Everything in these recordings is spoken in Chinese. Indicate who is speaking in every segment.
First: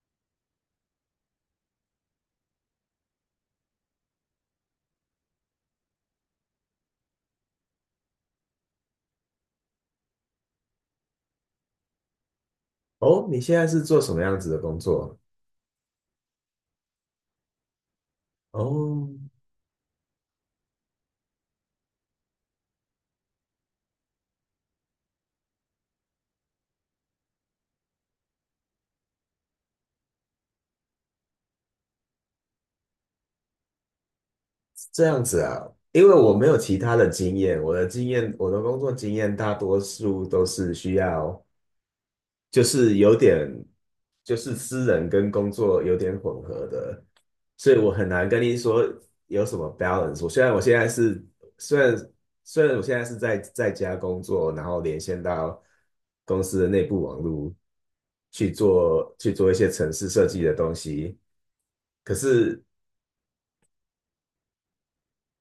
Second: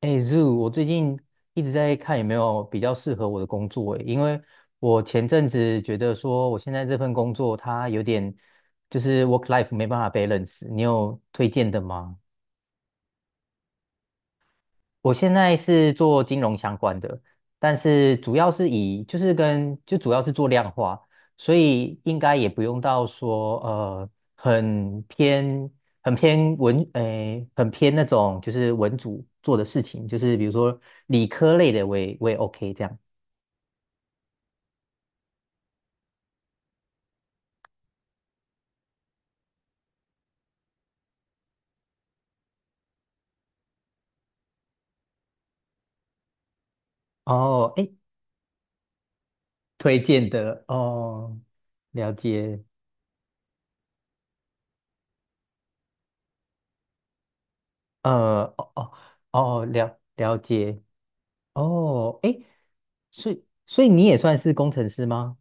Speaker 1: 哎，Zoo，我最近一直在看有没有比较适合我的工作诶，因为我前阵子觉得说我现在这份工作它有点就是 work life 没办法 balance，你有推荐的吗？
Speaker 2: 哦，你现在是做什么样子的工
Speaker 1: 我
Speaker 2: 作？
Speaker 1: 现在是做金融相关的，但是主要是以
Speaker 2: 哦，
Speaker 1: 就是跟就主要是做量化，所以应该也不用到说很偏很偏文诶、很偏那种就是文组做的事情，就是比如说理科类的我也 OK 这样。
Speaker 2: 这样子啊，因为我没有其他的经验，我的工作经验大多数都是需要就是有点就是私人跟工作有点混合的，
Speaker 1: 哦，
Speaker 2: 所以我
Speaker 1: 诶，
Speaker 2: 很难跟你说有什么
Speaker 1: 推
Speaker 2: balance。
Speaker 1: 荐
Speaker 2: 我虽然我
Speaker 1: 的
Speaker 2: 现在是
Speaker 1: 哦，
Speaker 2: 虽
Speaker 1: 了
Speaker 2: 然
Speaker 1: 解，
Speaker 2: 虽然我现在是在家工作，然后连线到公司的内部网络去
Speaker 1: 哦哦
Speaker 2: 做去做一
Speaker 1: 哦，
Speaker 2: 些城
Speaker 1: 了
Speaker 2: 市设
Speaker 1: 了
Speaker 2: 计的东
Speaker 1: 解，
Speaker 2: 西，可
Speaker 1: 哦，诶，
Speaker 2: 是
Speaker 1: 所以你也算是工程师吗？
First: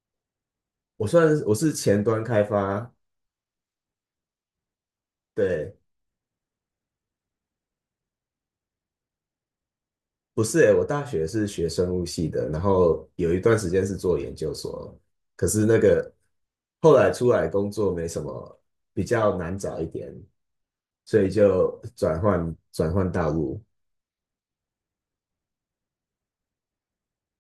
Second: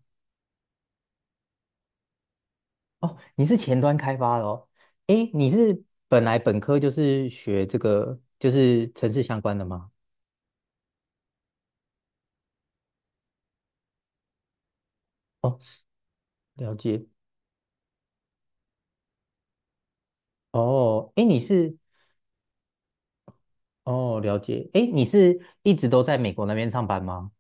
Speaker 2: 我是前端开发，
Speaker 1: 哦，你是前端开发的哦。诶，你
Speaker 2: 对。
Speaker 1: 是本科就是学这个，就是城市相关的吗？
Speaker 2: 不是诶，我大学是学生物系的，然后有一段时间是做研究所，可
Speaker 1: 哦，
Speaker 2: 是那个
Speaker 1: 了
Speaker 2: 后
Speaker 1: 解。
Speaker 2: 来出来工作没什么，比较难找一点，
Speaker 1: 哦，
Speaker 2: 所
Speaker 1: 诶，
Speaker 2: 以
Speaker 1: 你是
Speaker 2: 就转换道路。
Speaker 1: 哦，了解。诶，你是一直都在美国那边上班吗？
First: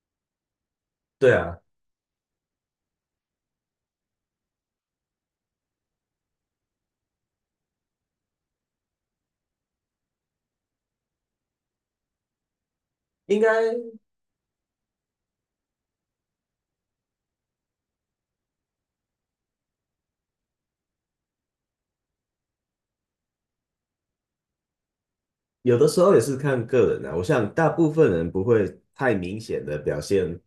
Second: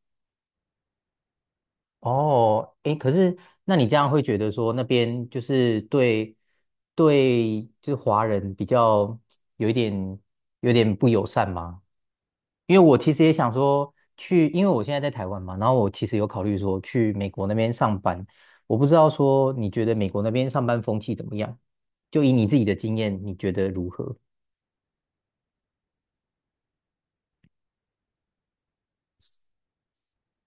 Speaker 2: 对啊，
Speaker 1: 哦，诶，可是那你这样会觉得说那边就是对对，就是华人比较有一点有点不友善吗？因为我其实也
Speaker 2: 应该
Speaker 1: 想说去，因为我现在在台湾嘛，然后我其实有考虑说去美国那边上班。我不知道说你觉得美国那边上班风气怎么样？就以你自己的经验，你觉得如何？
Speaker 2: 有的时候也是看个人啊，我想大部分人不会太明显的表现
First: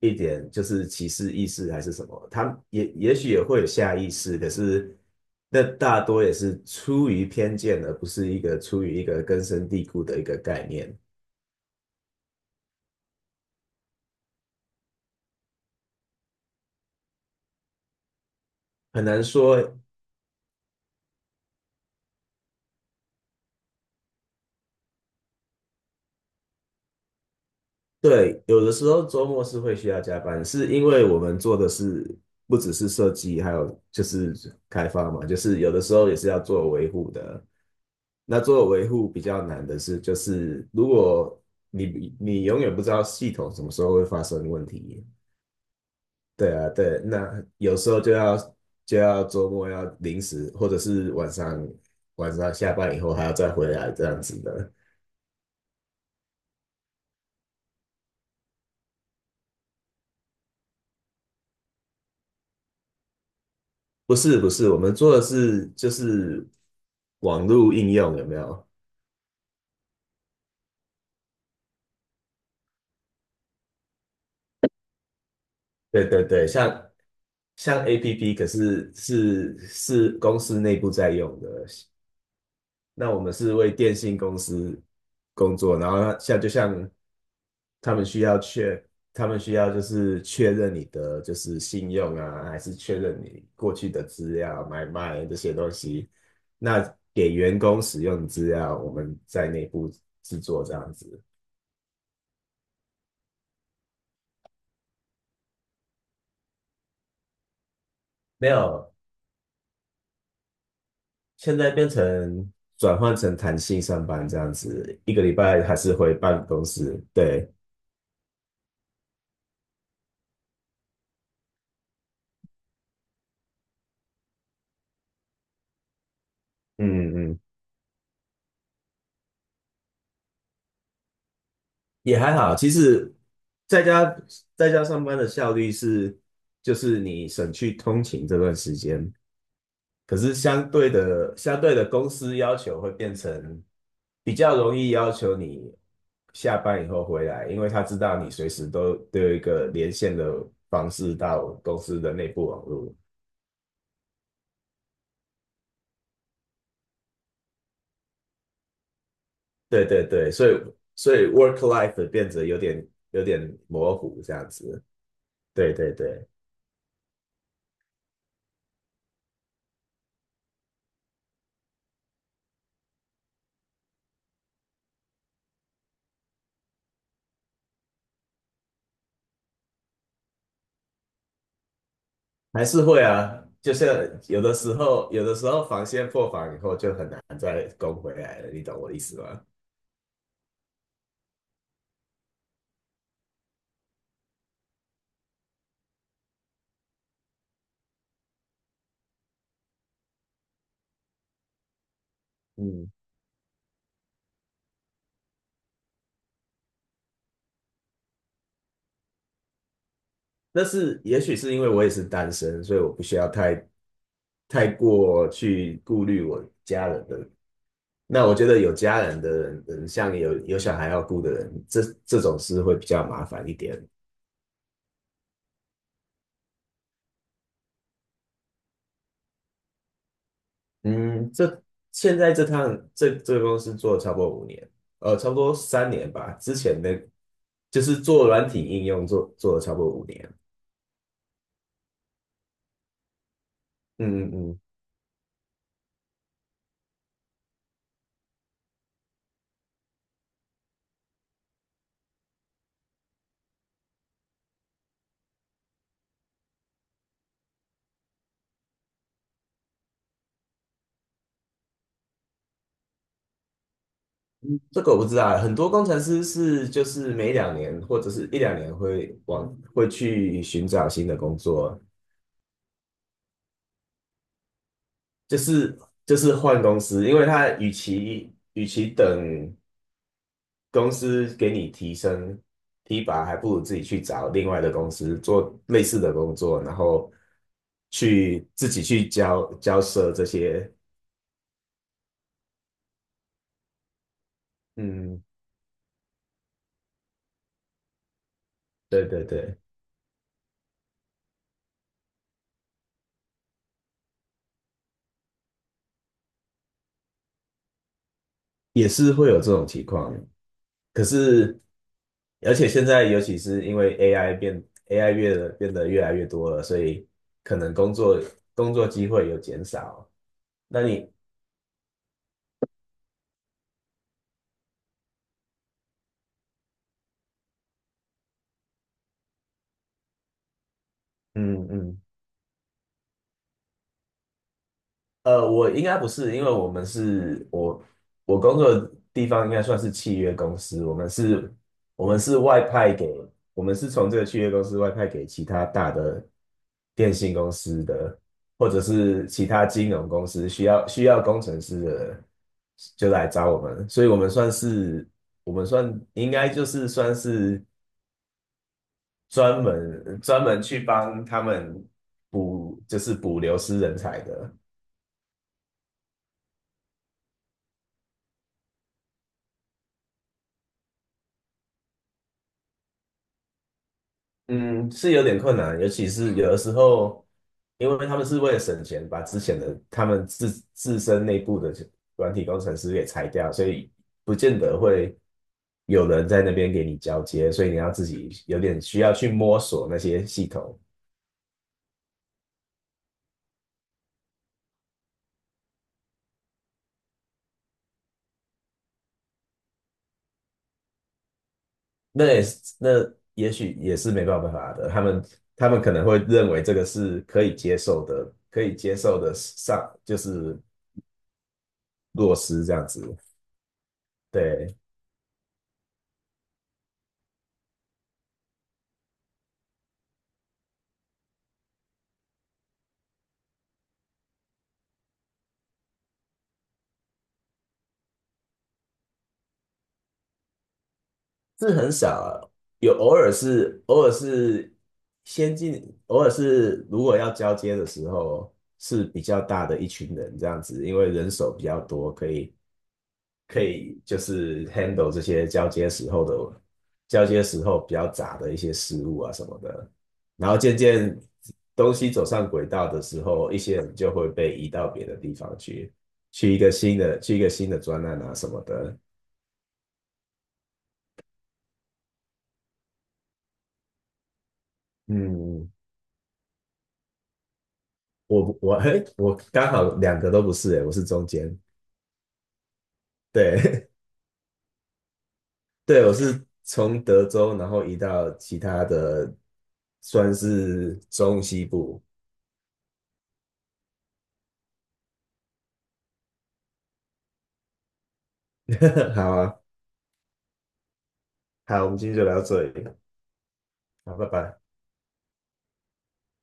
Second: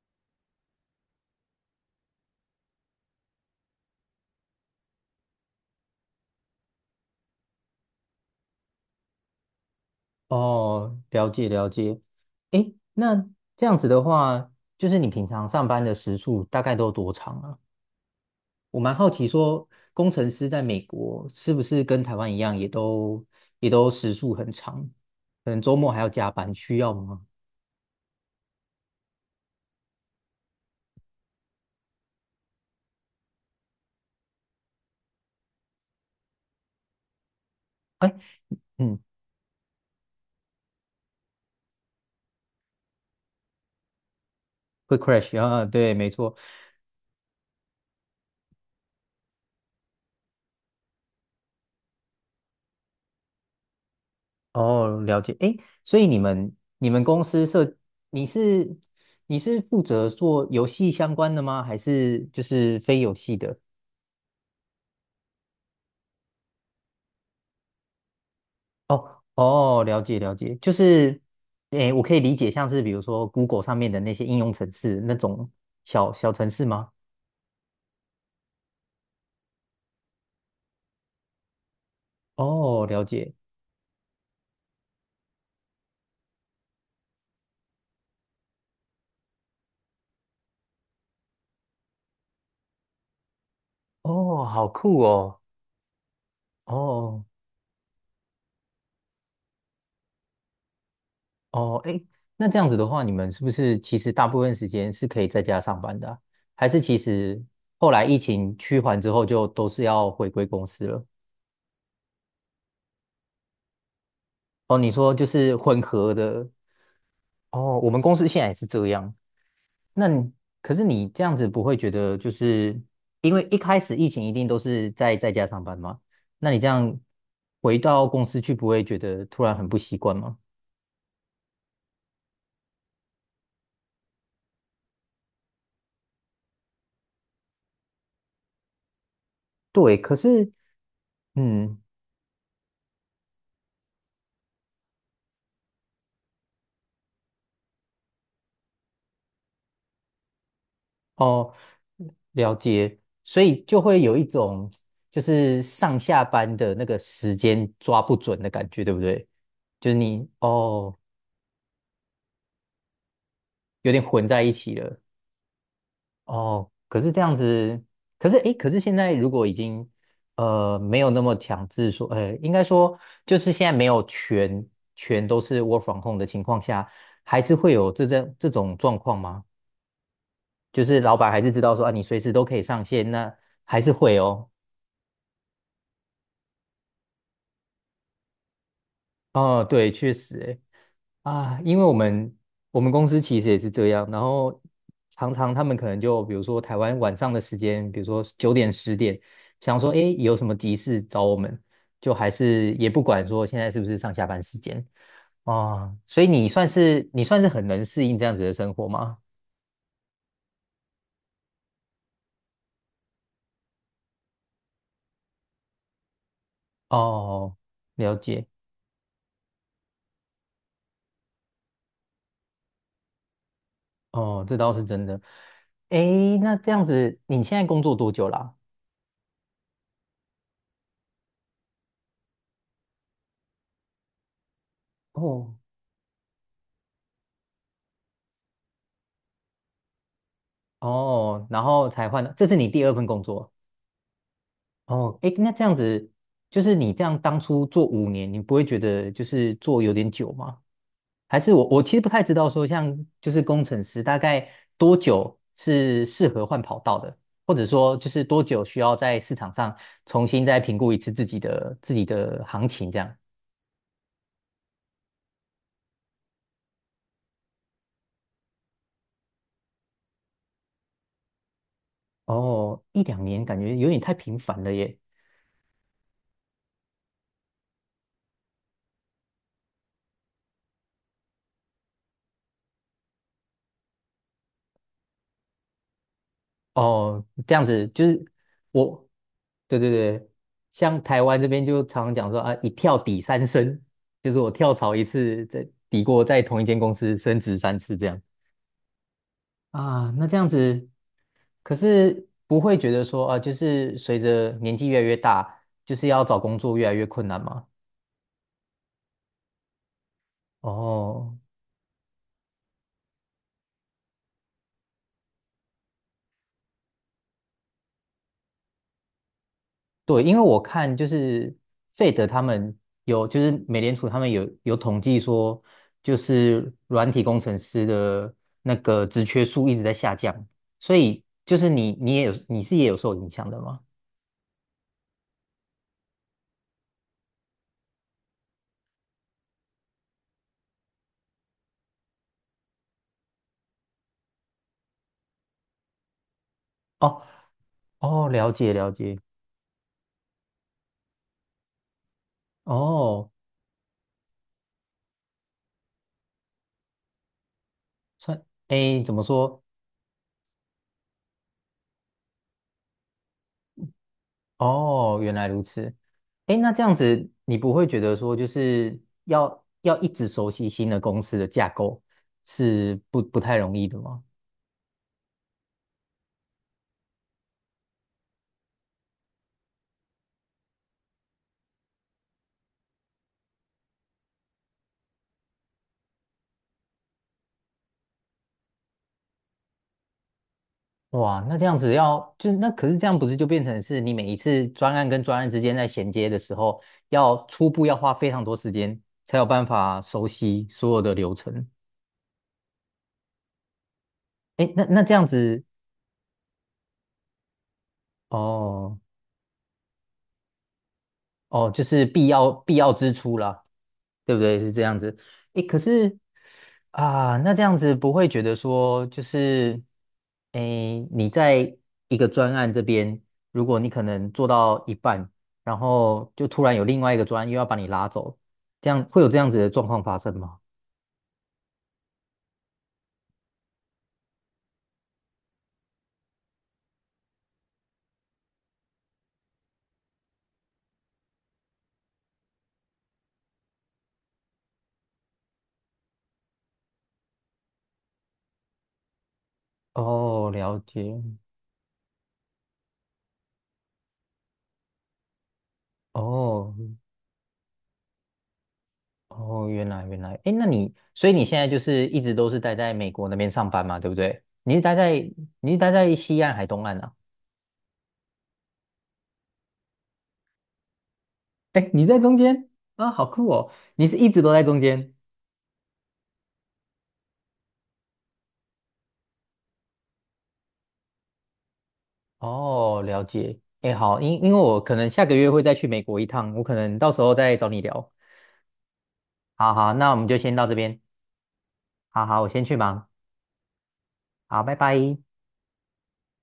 Speaker 2: 一点就是歧视意识还是什么，他也许也会有下意识，可是那大多也是出于偏见，而不是一个出于一个根深蒂固的一个概念，
Speaker 1: 哦，了解了解。诶，那这样子的话，就是你平常上班的时数大概都多长啊？我蛮
Speaker 2: 很
Speaker 1: 好
Speaker 2: 难
Speaker 1: 奇说，
Speaker 2: 说。
Speaker 1: 工程师在美国是不是跟台湾一样，也都时数很长，可能周末还要加班，需要吗？
Speaker 2: 对，有的时候周末是会需要加班，是因为我们做的是不只是设计，还有就是开发嘛，就是有的时候也是要做维护的。
Speaker 1: 哎。
Speaker 2: 那做维
Speaker 1: 嗯
Speaker 2: 护比较难的是，就是如果你永远不知道系统什么时候会发生问
Speaker 1: 会
Speaker 2: 题，
Speaker 1: crash 啊，对，没错。
Speaker 2: 对啊，对，那有时候就要周末要临时，或者是晚上下班以后还要再回来这样子的。
Speaker 1: 哦，了解。诶，所以你们公司你是你是负责做游戏相关的吗？还是就是非游戏的？
Speaker 2: 不是不是，我们做的是就是网络应用有没有？
Speaker 1: 哦哦，了解了解，就是诶，我可以理解像是比如说 Google 上面的那些应用程式那种
Speaker 2: 对
Speaker 1: 小
Speaker 2: 对
Speaker 1: 小
Speaker 2: 对，
Speaker 1: 程式吗？
Speaker 2: 像 APP，可是是公司内部在用的，
Speaker 1: 哦，了
Speaker 2: 那我们
Speaker 1: 解。
Speaker 2: 是为电信公司工作，然后像他们需要确，他们需要就是确认你的就是信用啊，还是确认你过去的资
Speaker 1: 哦，
Speaker 2: 料、
Speaker 1: 好
Speaker 2: 买
Speaker 1: 酷
Speaker 2: 卖这
Speaker 1: 哦。
Speaker 2: 些东西。那
Speaker 1: 哦，
Speaker 2: 给员工使用的资料，我们在内部制作这样子。
Speaker 1: 哦，哎，那这样子的话，你们是不是其实大部分时间是可以在家上班的啊还是其实后来疫
Speaker 2: 没
Speaker 1: 情趋
Speaker 2: 有，
Speaker 1: 缓之后，就都是要回归公司了？
Speaker 2: 现在转换成弹性上班这样
Speaker 1: 哦，你
Speaker 2: 子，
Speaker 1: 说
Speaker 2: 一个
Speaker 1: 就
Speaker 2: 礼
Speaker 1: 是
Speaker 2: 拜还
Speaker 1: 混
Speaker 2: 是
Speaker 1: 合
Speaker 2: 回办
Speaker 1: 的。
Speaker 2: 公室。对，
Speaker 1: 哦，我们公司现在也是这样。那你可是你这样子不会觉得就是因为一开始疫情一定都是在家上班吗？那你这样
Speaker 2: 嗯嗯。
Speaker 1: 回到公司去，不会觉得突然很不习惯吗？
Speaker 2: 也还好，其实在家在家上班的效率是，就是你省去通勤这段时间，
Speaker 1: 对，可
Speaker 2: 可是
Speaker 1: 是
Speaker 2: 相对的相对
Speaker 1: 嗯。
Speaker 2: 的公司要求会变成比较容易要求你下班以后回来，因为他知道你随时都有一个连线的方式到
Speaker 1: 哦，
Speaker 2: 公司的内部
Speaker 1: 了
Speaker 2: 网络。
Speaker 1: 解，所以就会有一种就是上下班的那个时间抓不准的感觉，对不对？
Speaker 2: 对
Speaker 1: 就是
Speaker 2: 对
Speaker 1: 你
Speaker 2: 对，所以
Speaker 1: 哦，
Speaker 2: 所以 work life 变得有点
Speaker 1: 有
Speaker 2: 模
Speaker 1: 点
Speaker 2: 糊
Speaker 1: 混
Speaker 2: 这
Speaker 1: 在
Speaker 2: 样
Speaker 1: 一起
Speaker 2: 子。
Speaker 1: 了
Speaker 2: 对对对。
Speaker 1: 哦。可是这样子，可是诶，可是现在如果已经没有那么强制说，应该说就是现在没有全都是 work from home 的情况下，还是会有这种状况吗？就是老板还是知道说啊，你随时都可以
Speaker 2: 还是
Speaker 1: 上
Speaker 2: 会
Speaker 1: 线，那
Speaker 2: 啊，就
Speaker 1: 还是会
Speaker 2: 是有
Speaker 1: 哦。
Speaker 2: 的时候，有的时候防线破防以后就很难再攻回来了，你懂我的意思吗？
Speaker 1: 哦，对，确实诶，啊，因为我们公司其实也是这样，然后常常他们可能就比如说台湾晚上的时间，比如说9点10点，想说诶有什么急事找我们，就还是
Speaker 2: 嗯
Speaker 1: 也不管说现在是不是上下班时间哦，所以你算是很能适应这样子的生活吗？
Speaker 2: 但是也许是因为我也是单身，所以我不需要太过去顾虑我家人的。
Speaker 1: 哦，了
Speaker 2: 那我觉
Speaker 1: 解，
Speaker 2: 得有家人的人像有小孩要顾的人，这种事会比较麻烦一点。
Speaker 1: 哦，这倒是真的。诶，那这样子你现在工作多久啦？
Speaker 2: 嗯，这现在这趟这这个公司做了差不多五年，差不
Speaker 1: 哦
Speaker 2: 多3年吧。之前的就是做软体应用做了差不多五年。
Speaker 1: 哦，然后才换的，这是你第二份工作。
Speaker 2: 嗯嗯，嗯，
Speaker 1: 哦，哎，那这样子，就是你这样当初做5年，你不会觉得就是做有点久吗？还是我其实不太知道说，像就是工程师大概多久是适合换跑道的，或者说就是多久需要在市场上重新再评估一次自己的行情这样。
Speaker 2: 这个我不知道欸很多工程师是就是每两年或者是一两年会去寻找新的工作，
Speaker 1: 哦，一两年感觉有点太频繁了耶。
Speaker 2: 就是就是换公司，因为他与其等公司给你提拔，还不如自己去找另外的公司做类似的工作，然后
Speaker 1: 哦，这样子就是
Speaker 2: 自己
Speaker 1: 我，
Speaker 2: 去交
Speaker 1: 对
Speaker 2: 交
Speaker 1: 对
Speaker 2: 涉这
Speaker 1: 对，
Speaker 2: 些，
Speaker 1: 像台湾这边就常常讲说啊，一跳抵三升，就是我跳槽一
Speaker 2: 嗯，
Speaker 1: 次，再抵过在同一间公司升职三次这样
Speaker 2: 对对对，
Speaker 1: 啊。那这样子，可是不会觉得说啊，就是随着年纪越来越大，就是要找工作越来越困难吗？
Speaker 2: 也是会有这种情况，可
Speaker 1: 哦，
Speaker 2: 是。而且现在尤其是因为 AI AI 变得越来越多了，所以可能工作机会有减少。
Speaker 1: 对，因为我
Speaker 2: 那
Speaker 1: 看就
Speaker 2: 你
Speaker 1: 是费德他们有，就是美联储他们有统计说，就是软体工程师的那个职缺数一直在下降，所以就
Speaker 2: 嗯
Speaker 1: 是你
Speaker 2: 嗯，
Speaker 1: 你也有你是也有受影响的吗？
Speaker 2: 我应该不是，因为我们是我我工作的地方应该算是契约公司，我们是外派给，我们是从这个契约公司外派给其他大的电
Speaker 1: 哦
Speaker 2: 信公司的，
Speaker 1: 哦，了
Speaker 2: 或
Speaker 1: 解
Speaker 2: 者
Speaker 1: 了解，
Speaker 2: 是其他金融公司需要工程师的，就来
Speaker 1: 哦，
Speaker 2: 找我们，所以我们算是我们算应该就是算是
Speaker 1: 算，哎，怎么说？
Speaker 2: 专门去帮他们补，就是补流失人才的。
Speaker 1: 哦，原来如此。哎，那这样子你不会觉得说就是要一直熟悉新的公司的架构是不太容易的吗？
Speaker 2: 嗯，是有点困难，尤其是有的时候，因为他们是为了省钱，把之前的他们自身内部的软体工程师给裁掉，所以不见得会有人在那边给你交接，所以你要自己有点需要去摸索那些系统，
Speaker 1: 哇，那这样子要就那可是这样不是就变成是你每一次专案跟专案之间在衔接的时候，要初步要花非常多时间才有办法熟悉所有的流程。
Speaker 2: 那也许也是没办
Speaker 1: 诶，
Speaker 2: 法
Speaker 1: 那
Speaker 2: 的，他
Speaker 1: 那这
Speaker 2: 们
Speaker 1: 样子
Speaker 2: 他们可能会认为这个是可以接受的，
Speaker 1: 哦，
Speaker 2: 上就是
Speaker 1: 哦，就是
Speaker 2: 落实这
Speaker 1: 必
Speaker 2: 样
Speaker 1: 要支
Speaker 2: 子，
Speaker 1: 出啦，对不对？是
Speaker 2: 对。
Speaker 1: 这样子。诶，可是啊，那这样子不会觉得说，就是诶，你在一个专案这边，如果你可能做到一半，然后就突然有另外一个专案又要把你拉走，这样会有这样子的状况发生吗？
Speaker 2: 是很少啊，有偶尔是偶尔是先进，偶尔是如果要交接的时候是比较大的一群人这样子，因为人手比较多，可以就是 handle 这些交接时候比较杂的一些事物啊什么的，
Speaker 1: 哦，
Speaker 2: 然后渐
Speaker 1: 了
Speaker 2: 渐
Speaker 1: 解。
Speaker 2: 东西走上轨道的时候，一些人就会被移到别的地方去，去一个
Speaker 1: 哦
Speaker 2: 新的去一个新的专案啊什么的，
Speaker 1: 哦，原来原来，哎，那你所以你现在就是一直都是待在美国那边上班嘛，对不对？
Speaker 2: 嗯。
Speaker 1: 你是待在西岸还东岸啊？
Speaker 2: 我刚好两个都不是诶，我是中间，
Speaker 1: 哎，你在中间啊，好酷哦！
Speaker 2: 对
Speaker 1: 你是一直都在中间
Speaker 2: 对，我是从德州然后移到其他的，算是中西部。
Speaker 1: 哦，了解。哎，好，因为我可能下个月会再去美国一趟，我可能到时候再找你聊。
Speaker 2: 好啊，
Speaker 1: 好好，那我们就先到这边。
Speaker 2: 好，我们今天
Speaker 1: 好
Speaker 2: 就聊
Speaker 1: 好，
Speaker 2: 到
Speaker 1: 我
Speaker 2: 这
Speaker 1: 先去
Speaker 2: 里，
Speaker 1: 忙。
Speaker 2: 好，拜拜。
Speaker 1: 好，拜拜。